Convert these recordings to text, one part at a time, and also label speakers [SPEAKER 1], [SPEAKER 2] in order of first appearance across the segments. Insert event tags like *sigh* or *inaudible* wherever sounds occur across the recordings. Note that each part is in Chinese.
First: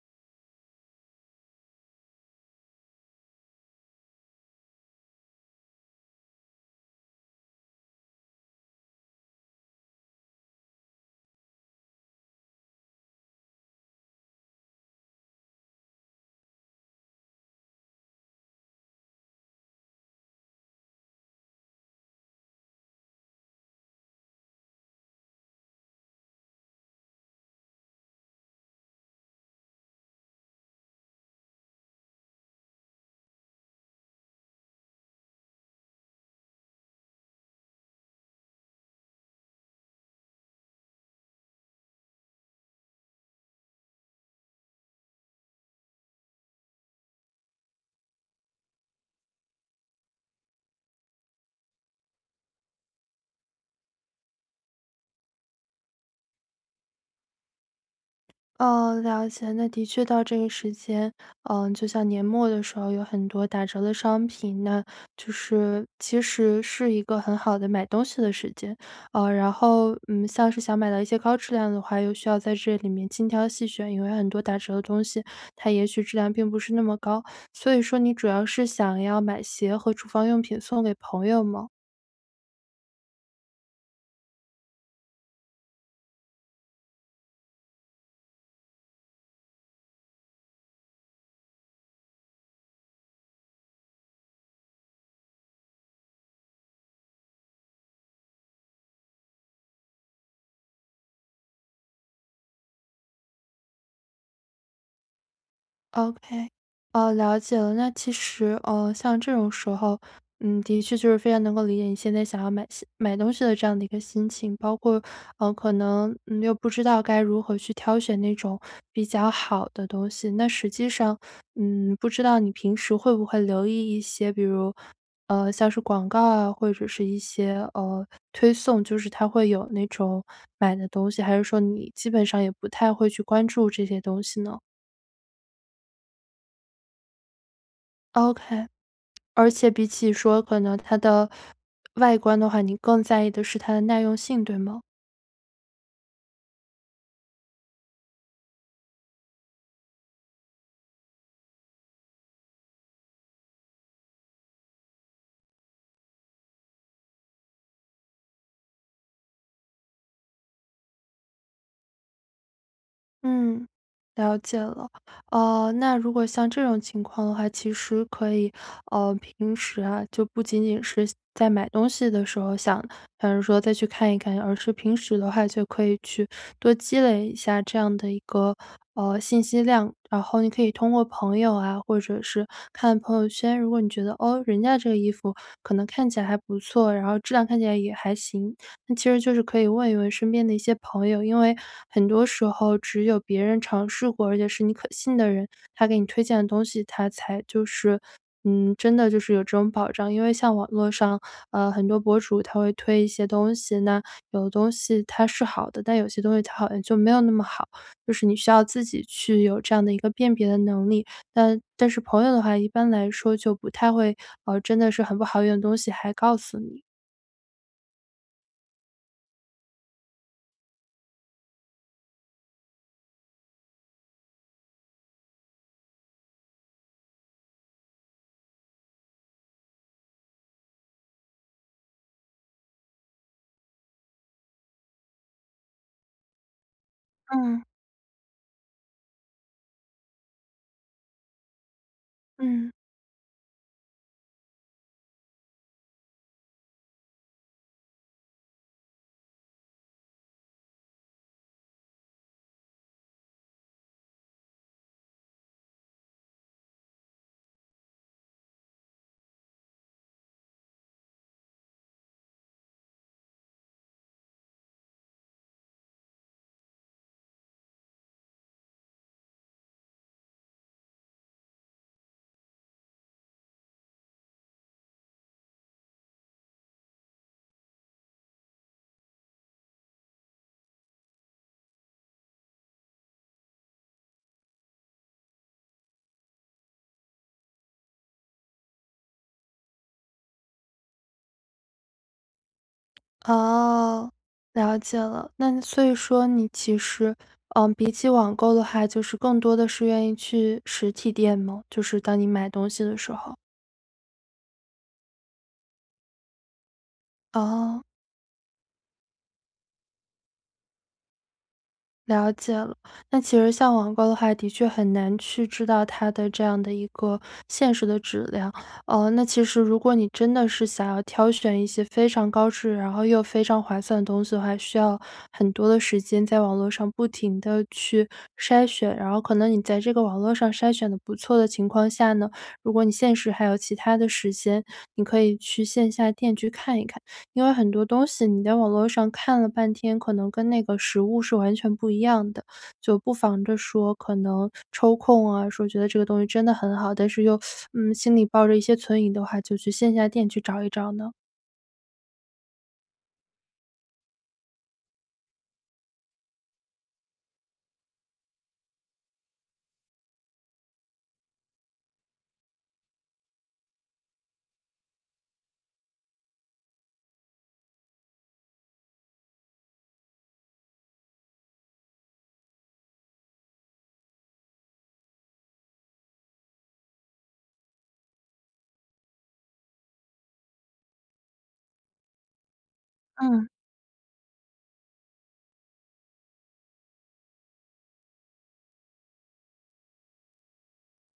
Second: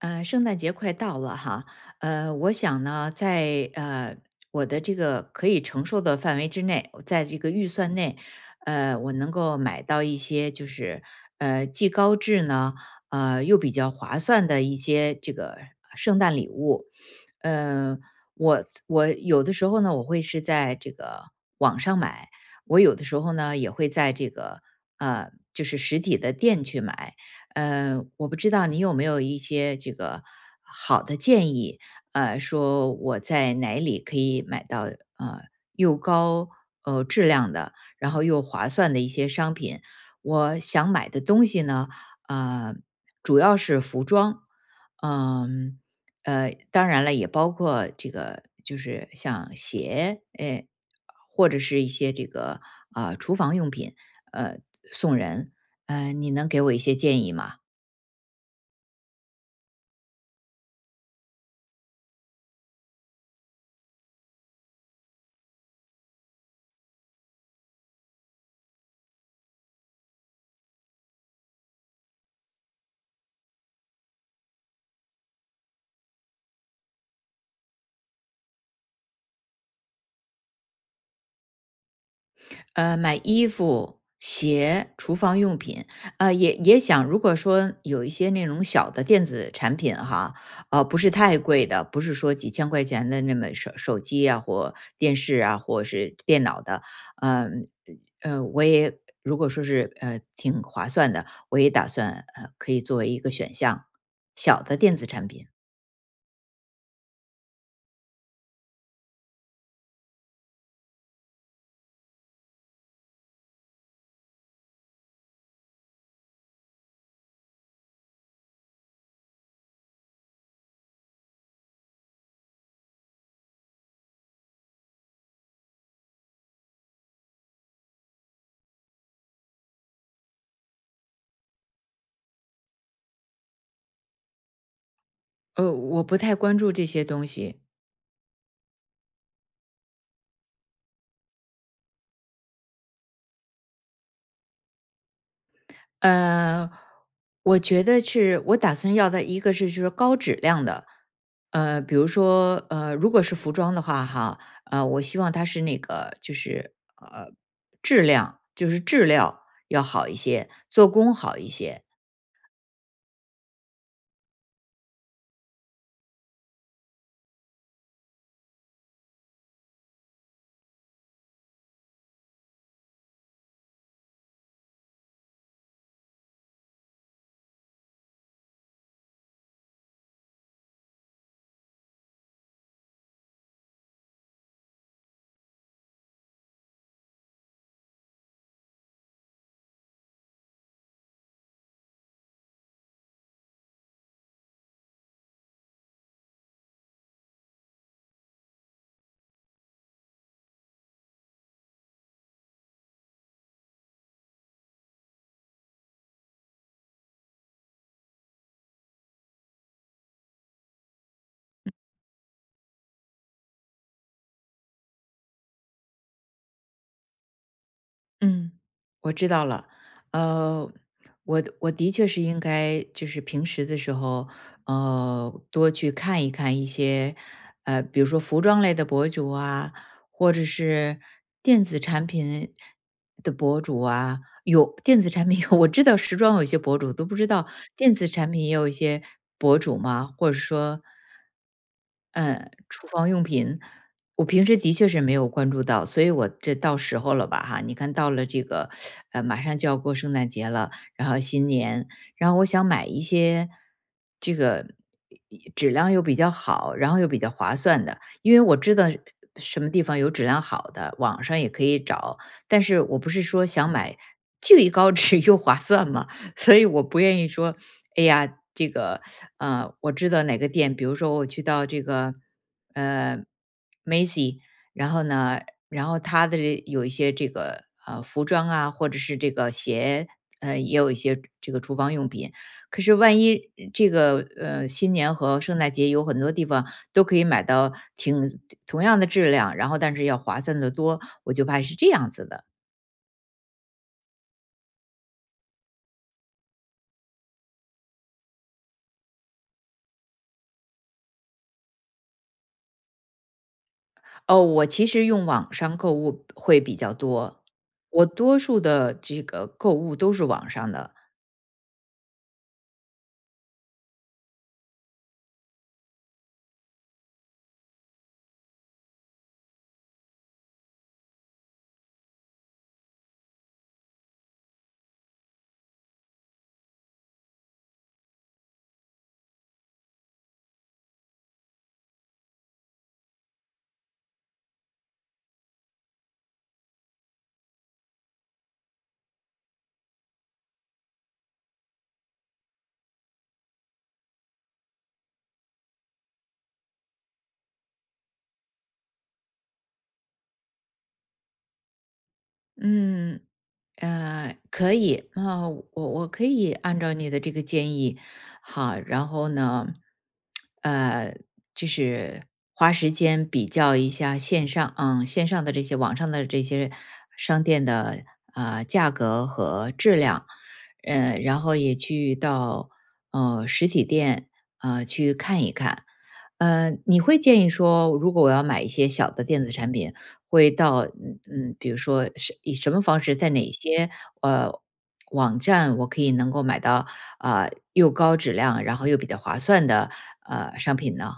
[SPEAKER 1] 圣诞节快到了哈，我想呢，在我的这个可以承受的范围之内，在这个预算内，我能够买到一些就是既高质呢，又比较划算的一些这个圣诞礼物。呃，我有的时候呢，我会是在这个网上买，我有的时候呢也会在这个就是实体的店去买。我不知道你有没有一些这个好的建议，说我在哪里可以买到呃又高质量的，然后又划算的一些商品。我想买的东西呢，呃，主要是服装，嗯，当然了，也包括这个就是像鞋，哎，或者是一些这个啊、厨房用品，呃，送人。你能给我一些建议吗？
[SPEAKER 2] 哦，了解。那的确到这个时间，就像年末的时候有很多打折的商品，那就是其实是一个很好的买东西的时间。像是想买到一些高质量的话，又需要在这里面精挑细选，因为很多打折的东西，它也许质量并不是那么高。所以说你主要是想要买鞋和厨房用品送给朋友吗？
[SPEAKER 1] 买衣服、鞋、厨房用品，也想，如果说有一些那种小的电子产品哈，不是太贵的，不是说几千块钱的那么手机啊，或电视啊，或是电脑的，呃我也如果说是挺划算的，我也打算可以作为一个选项，小的电子产品。
[SPEAKER 2] OK，哦，了解了。那其实,像这种时候，的确就是非常能够理解你现在想要买西买东西的这样的一个心情，包括，可能又不知道该如何去挑选那种比较好的东西。那实际上，不知道你平时会不会留意一些，比如，像是广告啊，或者是一些推送，就是它会有那种买的东西，还是说你基本上也不太会去关注这些东西呢
[SPEAKER 1] 我不太关注这些东西。
[SPEAKER 2] ？OK。而且比起说可能它的外观的话，你更在意的是它的耐用性，对吗？
[SPEAKER 1] 呃，我觉得是我打算要的一个是就是高质量的，比如说如果是服装的话哈，我希望它是那个就是呃质量，就是质量要好一些，做工好一些。
[SPEAKER 2] 嗯，了解了。那如果像这种情况的话，其实可以，平时啊，就不仅仅是在买东西的时候想，想着说再去看一看，而是平时的话就可以去多积累一下这样的一个信息量。然后你可以通过朋友啊，或者是看朋友圈，如果你觉得哦，人家这个衣服可能看起来还不错，然后质量看起来也还行，那其实就是可以问一问身边的一些朋友，因为很多时候只有别人尝试过，而且是你可信的人，他给你推荐的东西，他才真的就是有这种保障。因为像网络上，很多博主他会推一些东西，那有的东西它是好的，但有些东西它好像就没有那么好，就是你需要自己去有这样的一个辨别的能力。但是朋友的话，一般来说就不太会，真的是很不好用的东西还告诉你。
[SPEAKER 1] 嗯。我知道了，呃，我我的确是应该就是平时的时候，多去看一看一些，比如说服装类的博主啊，或者是电子产品的博主啊。有电子产品有，*laughs* 我知道时装有一些博主都不知道，
[SPEAKER 2] 嗯
[SPEAKER 1] 电子产品也有一些博主嘛，或者说嗯，
[SPEAKER 2] 嗯。
[SPEAKER 1] 厨房用品，我平时的确是没有关注到，所以我这到时候了吧哈？你看到了这个，马上就要过圣诞节了，然后新年，然后我想买一些这个质量又比较好，然后又比较划算的，因为我知道什么地方有质量好的，网上也可以找，但是我不是说想买既高 *laughs* 质又划算吗？所以我不愿意说，哎呀，这个我知道哪个店，比如说我去到这个呃 Macy，然后呢，然后它的这有一些这个服装啊，或者是这个鞋，也有一些这个厨房用品。可是万一这个新年和圣诞节有很多地方都可以买到挺同样的质量，然后但是要划算的多，我就怕是这样子的。
[SPEAKER 2] 哦，了解了。那所以说你其实，比起网购的话，就是更多的是愿意去实体店吗？就是当你买东西的时候。
[SPEAKER 1] 哦，我其实用网上购物会比较多，
[SPEAKER 2] 哦。
[SPEAKER 1] 我多数的这个购物都是网上的。
[SPEAKER 2] 了解了，那其实像网购的话，的确很难去知道它的这样的一个现实的质量。那其实如果你真的是想要挑选一些非常高质，然后又非常划算的东西的话，需要很多的时间在网络上不停的去筛选，然后可能你在这个网络上筛选的不错的情况下呢，如果你现实还有其他的时间，你可以去线下店去看一看。因为很多东西你在网络上看了半天，可能跟那个实物是完全不一样的，就不妨着说可能抽空啊,说觉得这个东西真的很好，但是又心里抱着一些存疑的话，就去线下店去找一找呢？
[SPEAKER 1] 嗯，可以，那我我可以按照你的这个建议，好，然后呢，呃，就是花时间比较一下线上，嗯，线上的这些网上的这些商店的啊、价格和质量，然后也去到实体店去看一看，你会建议说，如果我要买一些小的电子产品，会到嗯嗯，比如说是以什么方式，在
[SPEAKER 2] 嗯。
[SPEAKER 1] 哪些呃网站我可以能够买到啊、又高质量，然后又比较划算的商品呢？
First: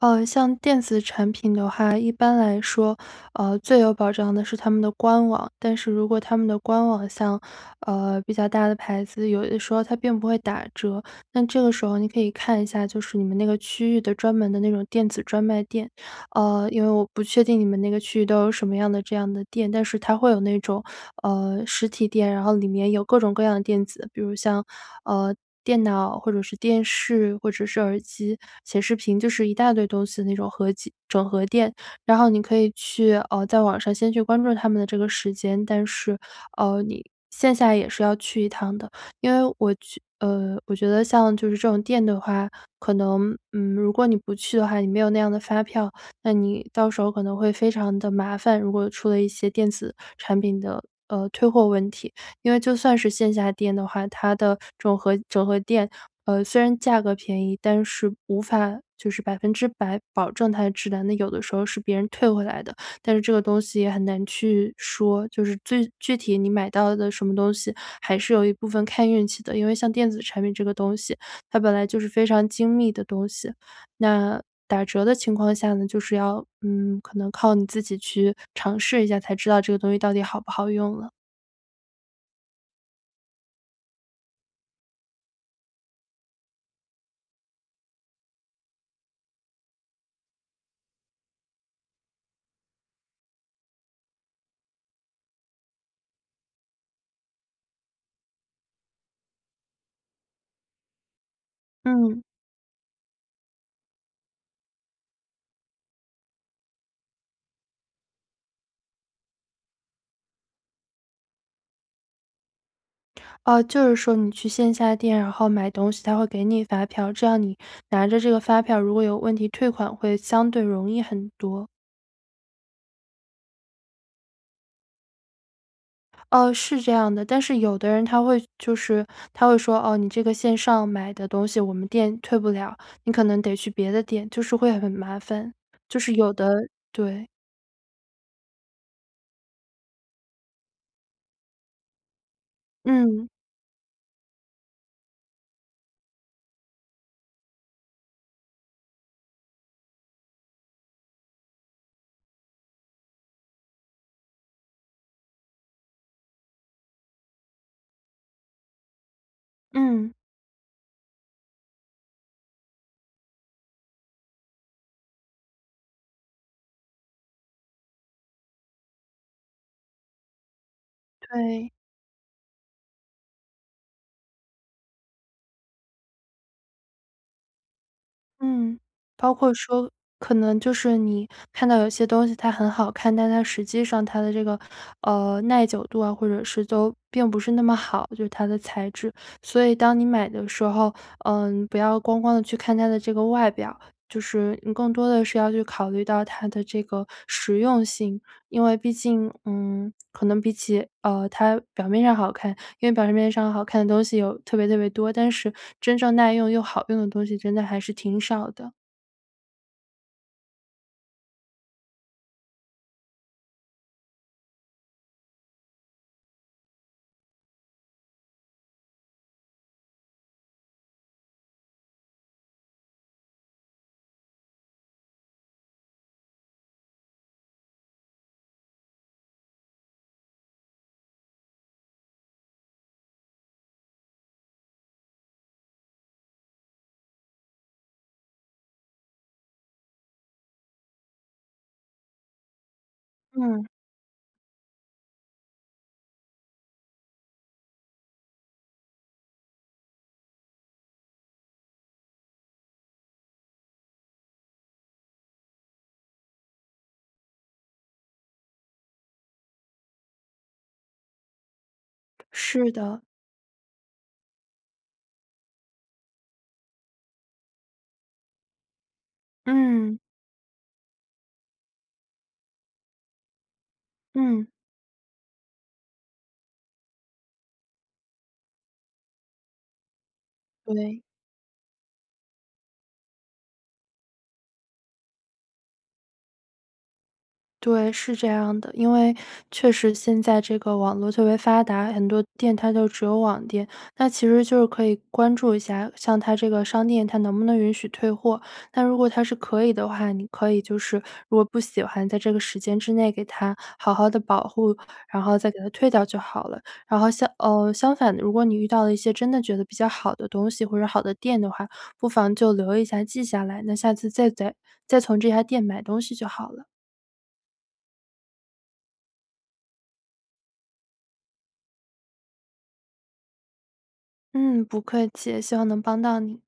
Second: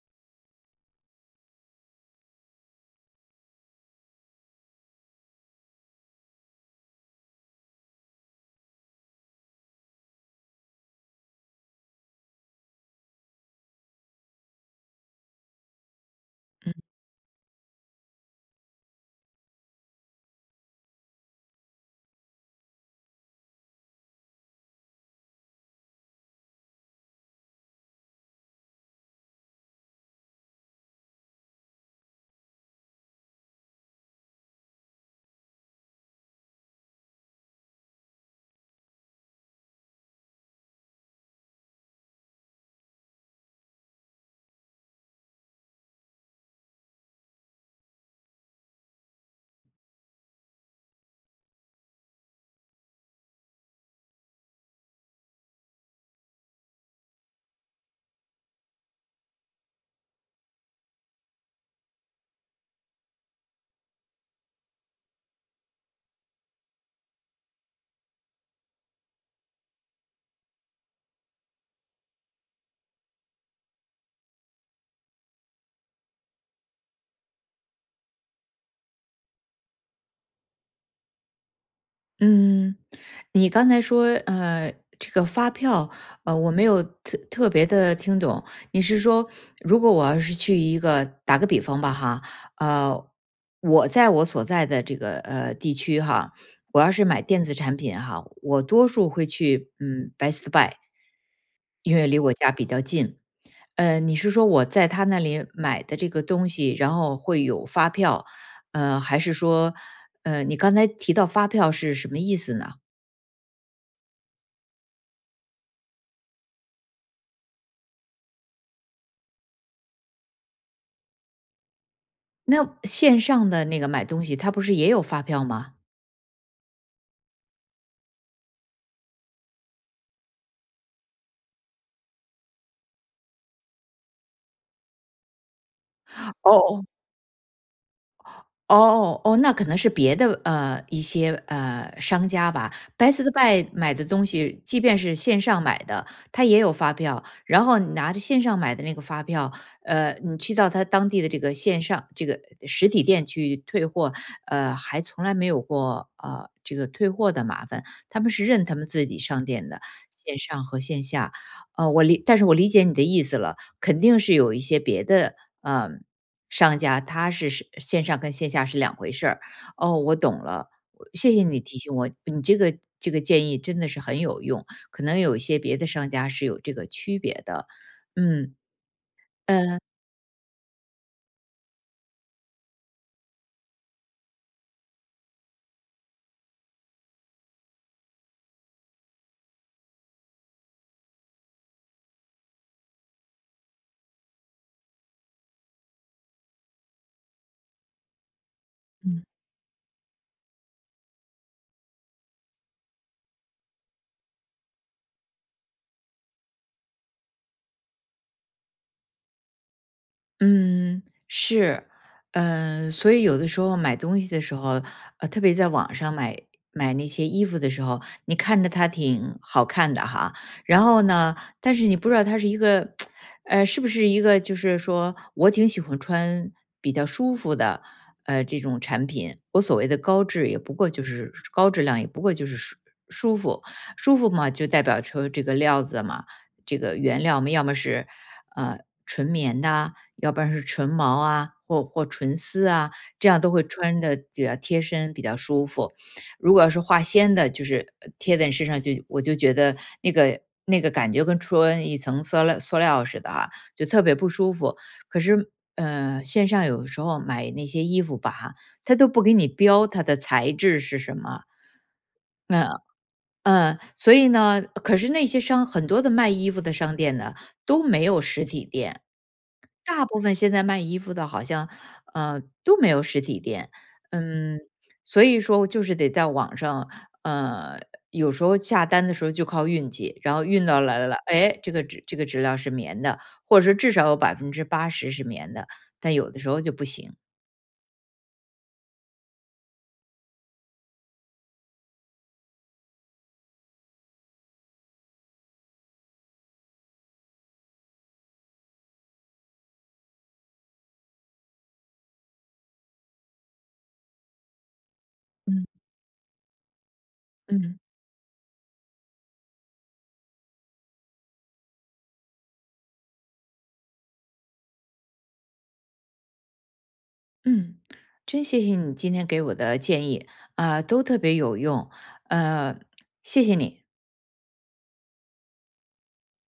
[SPEAKER 2] 像电子产品的话，一般来说，最有保障的是他们的官网。但是如果他们的官网像比较大的牌子，有的时候它并不会打折。那这个时候你可以看一下，就是你们那个区域的专门的那种电子专卖店。因为我不确定你们那个区域都有什么样的这样的店，但是它会有那种实体店，然后里面有各种各样的电子,比如像，呃，电脑或者是电视或者是耳机、显示屏，就是一大堆东西的那种合集整合店。然后你可以去在网上先去关注他们的这个时间，但是你线下也是要去一趟的。因为我觉得像就是这种店的话，可能，如果你不去的话，你没有那样的发票，那你到时候可能会非常的麻烦，如果出了一些电子产品的，呃，退货问题。因为就算是线下店的话，它的这种合整合店，虽然价格便宜，但是无法就是百分之百保证它的质量，那有的时候是别人退回来的，但是这个东西也很难去说，就是最具体你买到的什么东西，还是有一部分看运气的。因为像电子产品这个东西，它本来就是非常精密的东西，那打折的情况下呢,就是要,可能靠你自己去尝试一下，才知道这个东西到底好不好用了。
[SPEAKER 1] 嗯，你刚才说这个发票我没有特别的听懂，你是说如果我要是去一个打个比方吧哈，呃我在我所在的这个地区哈，我要是买电子产品哈，我多数会去嗯 Best Buy，因为离
[SPEAKER 2] 嗯，
[SPEAKER 1] 我家比较近。你是说我在他那里买的这个东西，然后会有发票，还是说，你刚才提到发票是什么意思呢？
[SPEAKER 2] 哦，就是说你去线下店，然后买东西，他会给你发票，这样你拿着这个发票，如果有问题退款会相对容易很多。
[SPEAKER 1] 那线上的那个买东西，他不是也有发票吗？
[SPEAKER 2] 哦，是这样的，但是有的人他会说：“哦，你这个线上买的东西我们店退不了，你可能得去别的店。”就是会很麻烦，就是有的
[SPEAKER 1] 哦
[SPEAKER 2] 对，
[SPEAKER 1] 哦哦，那可能是别的一些商家吧，Best
[SPEAKER 2] 嗯，
[SPEAKER 1] Buy 买的东西，即便是线上买的，它也有发票。然后你拿着线上买的那个发票，你去到他当地的这个线上这个实体店去退货，还从来没有过这个退货的麻烦。他们是认他们自己商店的
[SPEAKER 2] 嗯，
[SPEAKER 1] 线上和线下，但是我理解你的意思了，肯定是有一些别的。呃商家他是线上跟线下是两回事儿。哦，我懂了，我谢谢你
[SPEAKER 2] 对。
[SPEAKER 1] 提醒我，你这个这个建议真的是很有用，可能有一些别的商家是有这个区别的。嗯，
[SPEAKER 2] 嗯，包括
[SPEAKER 1] 呃，
[SPEAKER 2] 说可能就是你看到有些东西它很好看，但它实际上它的这个,耐久度啊，或者是都并不是那么好，就是它的材质。所以当你买的时候，不要光光的去看它的这个外表，就是你更多的是要去考虑到它的这个实用性。因为毕
[SPEAKER 1] 嗯。
[SPEAKER 2] 竟，嗯，可能比起，呃，它表面上好看，因为表面上好看的东西有特别特别多，但是真正耐用又好用的东西真的还是挺少的。
[SPEAKER 1] 嗯，是，嗯，所以有的时候买东西的时候，特别在网上买那些衣服的时候，你看着它挺好看的哈，然后呢，但是你不知道它是一个，是不是一个就是说我挺喜欢穿比较舒服的，这种产品，我所谓的高质也不过就是高质量，也不过就是舒服，舒服嘛，就代表说这个料子嘛，这个原料嘛，要么是呃纯棉的啊，要不然是纯毛啊，或纯丝啊，这样都会
[SPEAKER 2] 嗯，
[SPEAKER 1] 穿的比较贴身，比较舒服。如果要是化纤的，就是贴在你身上就我就觉得那个那个感觉跟穿一层塑料似的哈、就特别不舒服。可是线上有时候买那些衣服吧，它都不给你标它的材质是什么，
[SPEAKER 2] 是
[SPEAKER 1] 那、
[SPEAKER 2] 的，
[SPEAKER 1] 嗯，所以呢，可是那些商很多的卖衣服的商店呢，都没有实体店。
[SPEAKER 2] 嗯，
[SPEAKER 1] 大部分现在卖衣服的好像，都没有实体店。
[SPEAKER 2] 嗯，
[SPEAKER 1] 嗯，所以说就是得在网上，呃，有时候下单的时候就靠运气，然后运到来
[SPEAKER 2] 对。
[SPEAKER 1] 了，哎，这个质量是棉的，或者说至少有80%是棉的，但有的时候就不行。
[SPEAKER 2] 对，是这样的，因为确实现在这个网络特别发达，很多店它就只有网店，那其实就是可以关注一下，像它这个商店，它能不能允许退货。那如果它是可以的话，你可以就是如果不喜欢，在这个时间之内给它好好的保护，然后再给
[SPEAKER 1] 嗯
[SPEAKER 2] 它退掉就好了。
[SPEAKER 1] 嗯。
[SPEAKER 2] 相反的，如果你遇到了一些真的觉得比较好的东西或者好的店的话，不妨就留一下记下来，那下次再再再从这家店买东西就好了。
[SPEAKER 1] 嗯，真谢谢你今天给我的建议，啊、都特别有用，呃，谢谢你。
[SPEAKER 2] 嗯，不客气，希望能帮到你。